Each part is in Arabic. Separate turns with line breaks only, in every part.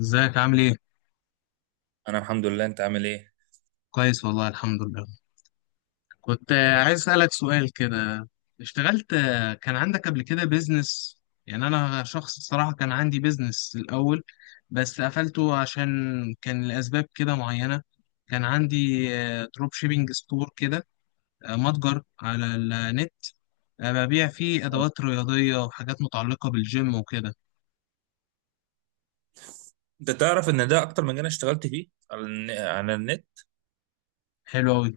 ازيك عامل ايه؟
انا الحمد لله، انت عامل ايه؟
كويس والله، الحمد لله. كنت عايز اسألك سؤال كده. اشتغلت، كان عندك قبل كده بيزنس؟ يعني انا شخص الصراحة كان عندي بيزنس الاول، بس قفلته عشان كان لأسباب كده معينة. كان عندي دروب شيبينج ستور كده، متجر على النت. ببيع فيه ادوات رياضية وحاجات متعلقة بالجيم وكده.
انت تعرف ان ده اكتر مجال أنا اشتغلت فيه على النت.
حلو اوي.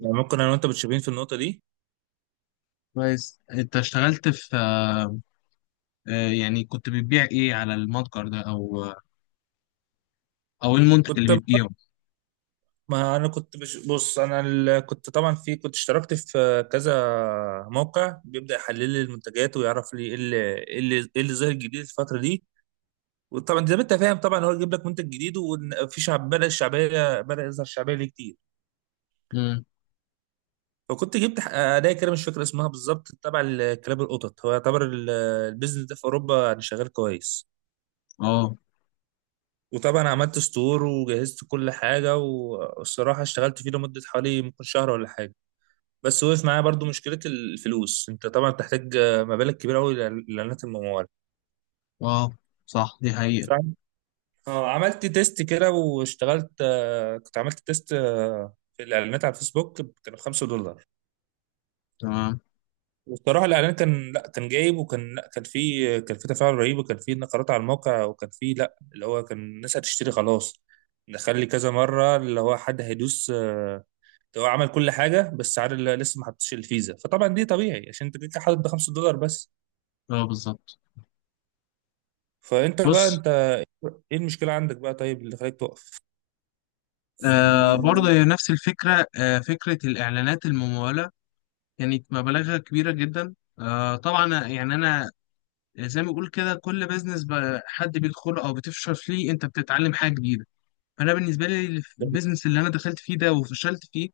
يعني ممكن انا وانت متشابهين في النقطه دي.
كويس، انت اشتغلت في. يعني كنت بتبيع ايه على المتجر ده او ايه المنتج
كنت
اللي بتبيعه؟
ما انا كنت بش... كنت اشتركت في كذا موقع بيبدا يحلل لي المنتجات ويعرف لي ايه اللي ايه اللي إيه اللي ظاهر جديد الفتره دي. وطبعا زي ما انت فاهم، طبعا هو يجيب لك منتج جديد، وفي شعب بدا الشعبيه بدا يظهر شعبيه ليه كتير.
امم.
فكنت جبت اداه كده، مش فاكر اسمها بالظبط، تبع كلاب القطط. هو يعتبر البيزنس ده في اوروبا يعني شغال كويس.
اه،
وطبعا عملت ستور وجهزت كل حاجة، والصراحة اشتغلت فيه لمدة حوالي ممكن شهر ولا حاجة، بس وقف معايا برضو مشكلة الفلوس. انت طبعا بتحتاج مبالغ كبيرة قوي لإعلانات الممول.
اه، صح، دي حقيقة.
فعم- اه، عملت تيست كده، واشتغلت آه، كنت عملت تيست في الإعلانات على الفيسبوك، كانوا 5 دولار.
تمام.
والصراحة الإعلان كان لا كان جايب، وكان لا كان فيه تفاعل رهيب، وكان فيه نقرات على الموقع، وكان فيه لا، اللي هو كان الناس هتشتري خلاص، نخلي كذا مرة اللي هو حد هيدوس، هو عمل كل حاجه، بس عارف اللي لسه ما حطش الفيزا. فطبعا دي طبيعي عشان انت كده حاطط ب 5 دولار بس.
اه، بالظبط.
فانت بقى
بص.
انت ايه المشكله عندك بقى، طيب اللي خليك تقف؟
برضه هي نفس الفكرة، فكرة الإعلانات الممولة كانت مبالغها كبيرة جدا. طبعا يعني أنا، زي ما بقول كده، كل بيزنس حد بيدخله أو بتفشل فيه أنت بتتعلم حاجة جديدة. فأنا بالنسبة لي البيزنس اللي أنا دخلت فيه ده وفشلت فيه،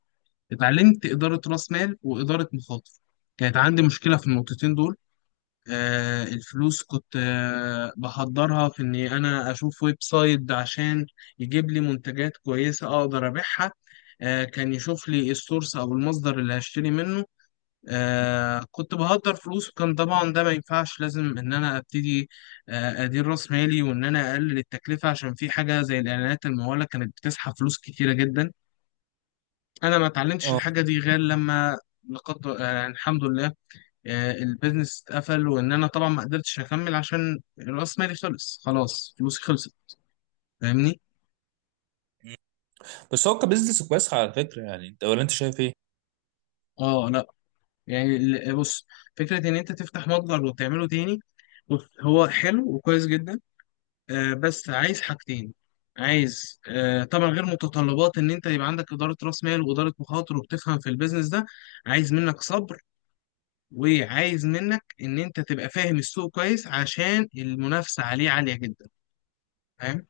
اتعلمت إدارة رأس مال وإدارة مخاطر. كانت عندي مشكلة في النقطتين دول. الفلوس كنت بحضرها في اني انا اشوف ويب سايت عشان يجيب لي منتجات كويسة اقدر ابيعها. كان يشوف لي السورس او المصدر اللي هشتري منه. كنت بهدر فلوس، وكان طبعا ده ما ينفعش، لازم ان انا ابتدي ادير راس مالي وان انا اقلل التكلفة، عشان في حاجة زي الاعلانات الممولة كانت بتسحب فلوس كتيرة جدا. انا ما اتعلمتش
اه،
الحاجة دي غير لما لقد، يعني الحمد لله، البيزنس اتقفل وان انا طبعا ما قدرتش اكمل عشان راس مالي خلص، خلاص فلوسي خلصت. فاهمني؟
بس هو كبزنس كويس على فكره. يعني انت، ولا انت شايف ايه؟
اه، لا، يعني بص، فكره ان انت تفتح متجر وتعمله تاني. بص، هو حلو وكويس جدا. بس عايز حاجتين. عايز طبعا غير متطلبات ان انت يبقى عندك اداره راس مال واداره مخاطر وبتفهم في البيزنس ده، عايز منك صبر، وعايز منك ان انت تبقى فاهم السوق كويس عشان المنافسه عليه عاليه جدا. فاهم؟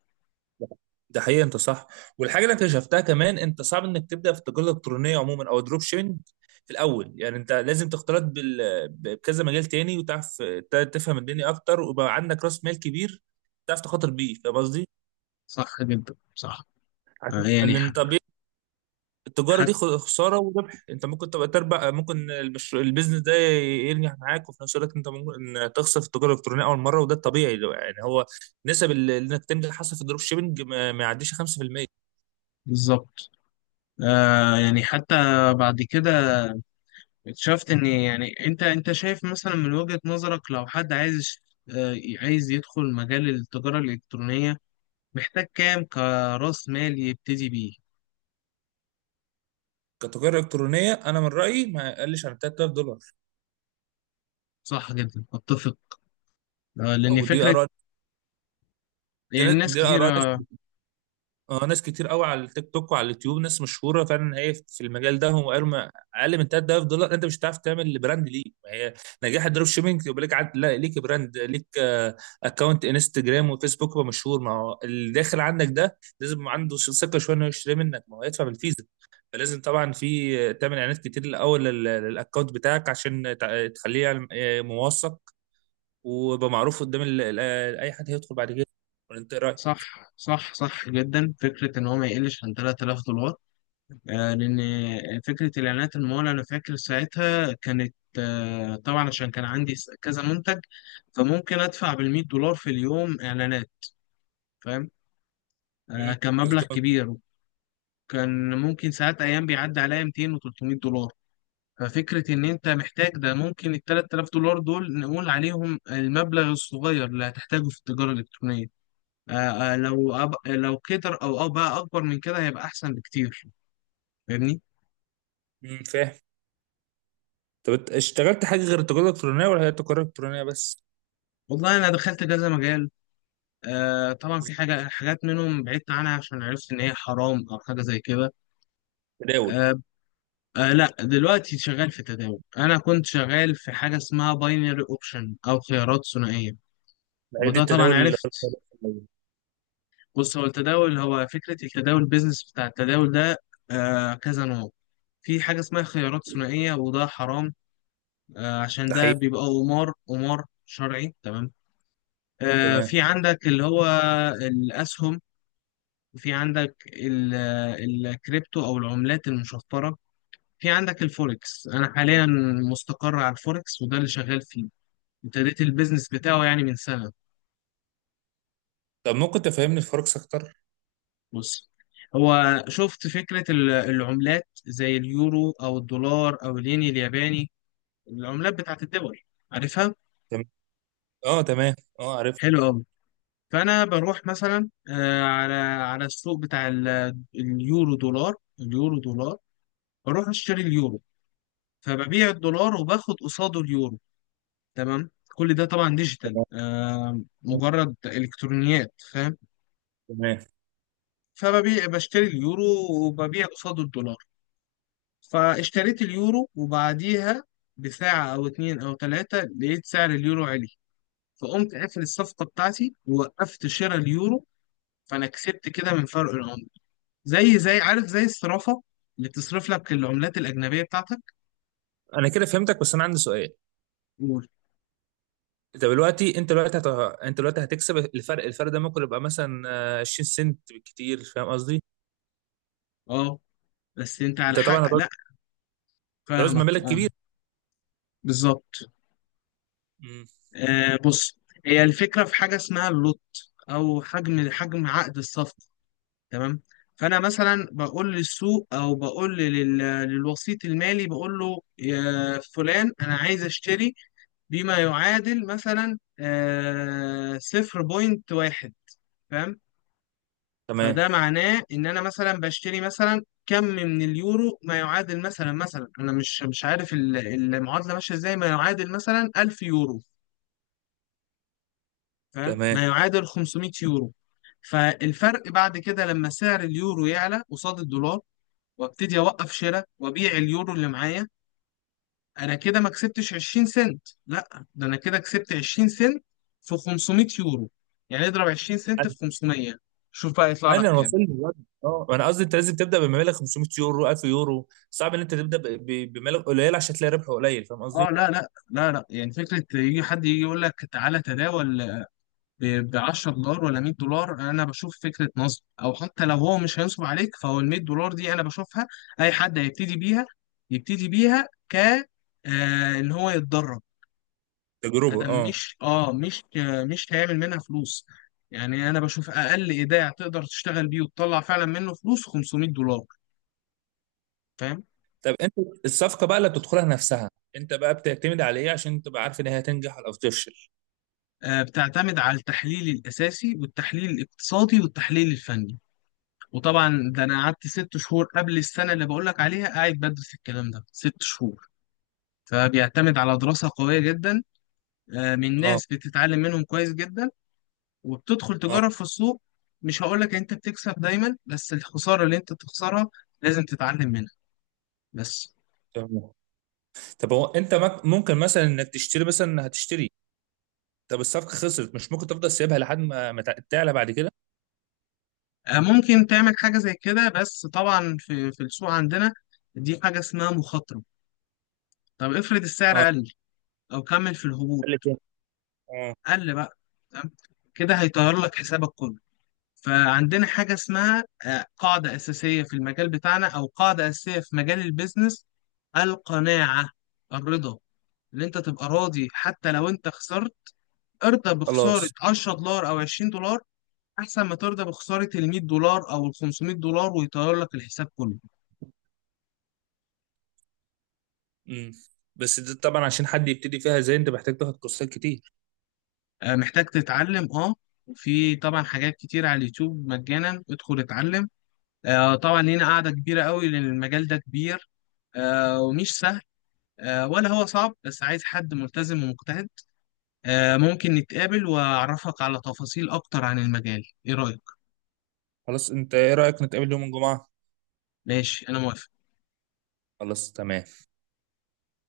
ده حقيقي، انت صح. والحاجه اللي أنا اكتشفتها كمان، انت صعب انك تبدا في التجاره الالكترونيه عموما او الدروب شيبنج في الاول. يعني انت لازم تختلط بكذا مجال تاني، وتعرف تفهم الدنيا اكتر، ويبقى عندك راس مال كبير تعرف تخاطر بيه. فاهم قصدي؟
صح جدا، صح. يعني
لان طبيعي التجارة
حتى.
دي خسارة وربح. انت ممكن تبقى تربح، ممكن البيزنس ده ينجح معاك، وفي نفس الوقت انت ممكن تخسر في التجارة الإلكترونية أول مرة، وده الطبيعي. يعني هو نسب انك تنجح حصل في الدروب شيبنج ما يعديش 5%.
بالظبط. يعني حتى بعد كده اكتشفت ان، يعني، انت شايف مثلا من وجهة نظرك، لو حد عايز، آه عايز يدخل مجال التجارة الإلكترونية، محتاج كام كرأس مال يبتدي بيه؟
كتجارة إلكترونية أنا من رأيي ما يقلش عن 3000 دولار،
صح جدا، اتفق. لان
ودي
فكرة،
آراء. دي,
يعني ناس
دي آراء.
كتيرة.
اه، ناس كتير قوي على التيك توك وعلى اليوتيوب، ناس مشهوره فعلا هي في المجال ده، هم قالوا ما اقل من 3000 دولار انت مش هتعرف تعمل براند ليه. ما هي نجاح الدروب شيبنج، يبقى ليك لا، ليك براند، ليك اكونت انستجرام وفيسبوك يبقى مشهور. ما هو اللي داخل عندك ده لازم يبقى عنده ثقه شويه انه يشتري منك، ما هو يدفع بالفيزا. فلازم طبعا في تعمل اعلانات كتير الاول للاكونت بتاعك عشان تخليه موثق، ويبقى معروف قدام اي حد هيدخل بعد كده. ولا انت إيه رايك؟
صح، صح، صح جدا، فكرة ان هو ما يقلش عن 3000 دولار. لان فكرة الاعلانات المالية، انا فاكر ساعتها كانت طبعا عشان كان عندي كذا منتج، فممكن ادفع بالمية دولار في اليوم اعلانات. فاهم.
امم،
كان مبلغ
مظبوط.
كبير. وكان ممكن ساعات ايام بيعدي عليا 200 و300 دولار. ففكرة إن أنت محتاج ده، ممكن ال 3000 دولار دول نقول عليهم المبلغ الصغير اللي هتحتاجه في التجارة الإلكترونية. لو كتر أو بقى أكبر من كده هيبقى أحسن بكتير. فاهمني؟
امم، فاهم. طب انت اشتغلت حاجه غير التجاره الالكترونيه، ولا هي التجاره الالكترونيه بس؟
والله أنا دخلت كذا مجال. طبعا في حاجات منهم بعدت عنها عشان عرفت إن هي حرام أو حاجة زي كده.
تداول؟
آه، لا، دلوقتي شغال في تداول. انا كنت شغال في حاجه اسمها باينري اوبشن او خيارات ثنائيه،
ده هي دي
وده طبعا
التداول اللي هو
عرفت.
القليل.
بص، هو التداول، هو فكره التداول، البيزنس بتاع التداول ده كذا نوع. في حاجه اسمها خيارات ثنائيه وده حرام، عشان
ده
ده
حقيقي.
بيبقى قمار، قمار شرعي، تمام.
تمام.
في عندك اللي هو الاسهم، وفي عندك الكريبتو او العملات المشفره. في عندك الفوركس. انا حاليا مستقر على الفوركس وده اللي شغال فيه. ابتديت البيزنس بتاعه يعني من سنة.
طب ممكن تفهمني الفرق اكتر؟
بص، هو شفت فكرة العملات زي اليورو أو الدولار أو الين الياباني، العملات بتاعت الدول، عارفها؟
تمام. اه، تمام. اه، عرفت.
حلو أوي. فأنا بروح مثلا على السوق بتاع اليورو دولار، اليورو دولار. بروح أشتري اليورو، فببيع الدولار وباخد قصاده اليورو، تمام. كل ده طبعا ديجيتال،
تمام.
مجرد إلكترونيات، فاهم.
تمام.
بشتري اليورو، وببيع قصاده الدولار. فاشتريت اليورو، وبعديها بساعة أو اتنين أو تلاتة، لقيت سعر اليورو عالي، فقمت قافل الصفقة بتاعتي ووقفت شراء اليورو، فأنا كسبت كده من فرق العملة، زي، عارف، زي الصرافة اللي بتصرف لك العملات الأجنبية بتاعتك.
انا كده فهمتك، بس انا عندي سؤال.
قول.
انت دلوقتي انت دلوقتي هت... انت دلوقتي هتكسب الفرق ده ممكن يبقى مثلا 20 سنت بالكتير. فاهم قصدي؟
أه، بس أنت على
انت
حق،
طبعا هتعوز
لأ.
هتعوز
فاهمك،
مبالغ
أه.
كبيره.
بالظبط.
امم.
بص، هي الفكرة، في حاجة اسمها اللوت أو حجم عقد الصفقة، تمام. فانا مثلا بقول للسوق او بقول للوسيط المالي، بقول له يا فلان، انا عايز اشتري بما يعادل مثلا 0.1، فاهم.
تمام.
فده معناه ان انا مثلا بشتري مثلا كم من اليورو، ما يعادل مثلا انا مش عارف المعادله ماشيه ازاي، ما يعادل مثلا 1000 يورو، فاهم،
تمام.
ما يعادل 500 يورو. فالفرق بعد كده لما سعر اليورو يعلى قصاد الدولار وابتدي اوقف شراء وابيع اليورو اللي معايا، انا كده ما كسبتش 20 سنت، لا ده انا كده كسبت 20 سنت في 500 يورو، يعني اضرب 20 سنت في 500، شوف بقى يطلع لك
انا
كام.
وصلت دلوقتي. اه، انا قصدي انت لازم تبدا بمبالغ 500 يورو، 1000 يورو، صعب ان انت تبدا بمبالغ قليله عشان تلاقي ربح قليل. فاهم
اه،
قصدي؟
لا، لا، لا، لا، يعني فكره يجي حد يجي يقول لك تعالى تداول ب 10 دولار ولا 100 دولار، انا بشوف فكره نصب، او حتى لو هو مش هينصب عليك فهو ال 100 دولار دي انا بشوفها اي حد هيبتدي بيها، يبتدي بيها ان هو يتدرب. ده
تجربه، اه.
مش اه مش مش هيعمل منها فلوس. يعني انا بشوف اقل ايداع تقدر تشتغل بيه وتطلع فعلا منه فلوس 500 دولار، فاهم.
طب انت، الصفقه بقى اللي بتدخلها نفسها، انت بقى بتعتمد على ايه عشان تبقى عارف ان هي هتنجح او تفشل؟
بتعتمد على التحليل الاساسي والتحليل الاقتصادي والتحليل الفني، وطبعا ده انا قعدت 6 شهور قبل السنه اللي بقول لك عليها، قاعد بدرس الكلام ده 6 شهور. فبيعتمد على دراسه قويه جدا، من
اه.
ناس بتتعلم منهم كويس جدا، وبتدخل
اه.
تجرب في السوق. مش هقول لك انت بتكسب دايما، بس الخساره اللي انت بتخسرها لازم تتعلم منها، بس.
تمام. طب هو انت ممكن مثلا انك تشتري، مثلا هتشتري، طب الصفقه خسرت، مش ممكن تفضل سيبها لحد ما تعلى بعد كده؟
ممكن تعمل حاجة زي كده، بس طبعا في السوق عندنا دي حاجة اسمها مخاطرة. طب افرض السعر
اه،
قل، أو كمل في
اللي
الهبوط،
تاني. اه.
قل بقى، تمام، كده هيطير لك حسابك كله. فعندنا حاجة اسمها قاعدة أساسية في المجال بتاعنا، أو قاعدة أساسية في مجال البيزنس، القناعة، الرضا، إن أنت تبقى راضي حتى لو أنت خسرت. ارضى بخسارة
خلاص.
10 دولار أو 20 دولار أحسن ما ترضى بخسارة ال 100 دولار أو ال 500 دولار ويطير لك الحساب كله.
امم. بس ده طبعا عشان حد يبتدي فيها زي انت، محتاج تاخد كورسات كتير.
محتاج تتعلم، اه. في طبعا حاجات كتير على اليوتيوب مجانا، ادخل اتعلم. طبعا لينا قاعدة كبيرة قوي لان المجال ده كبير، ومش سهل، ولا هو صعب، بس عايز حد ملتزم ومجتهد. ممكن نتقابل واعرفك على تفاصيل اكتر عن المجال، ايه رأيك؟
خلاص، انت ايه رأيك نتقابل يوم الجمعة؟
ماشي، انا موافق.
خلاص، تمام.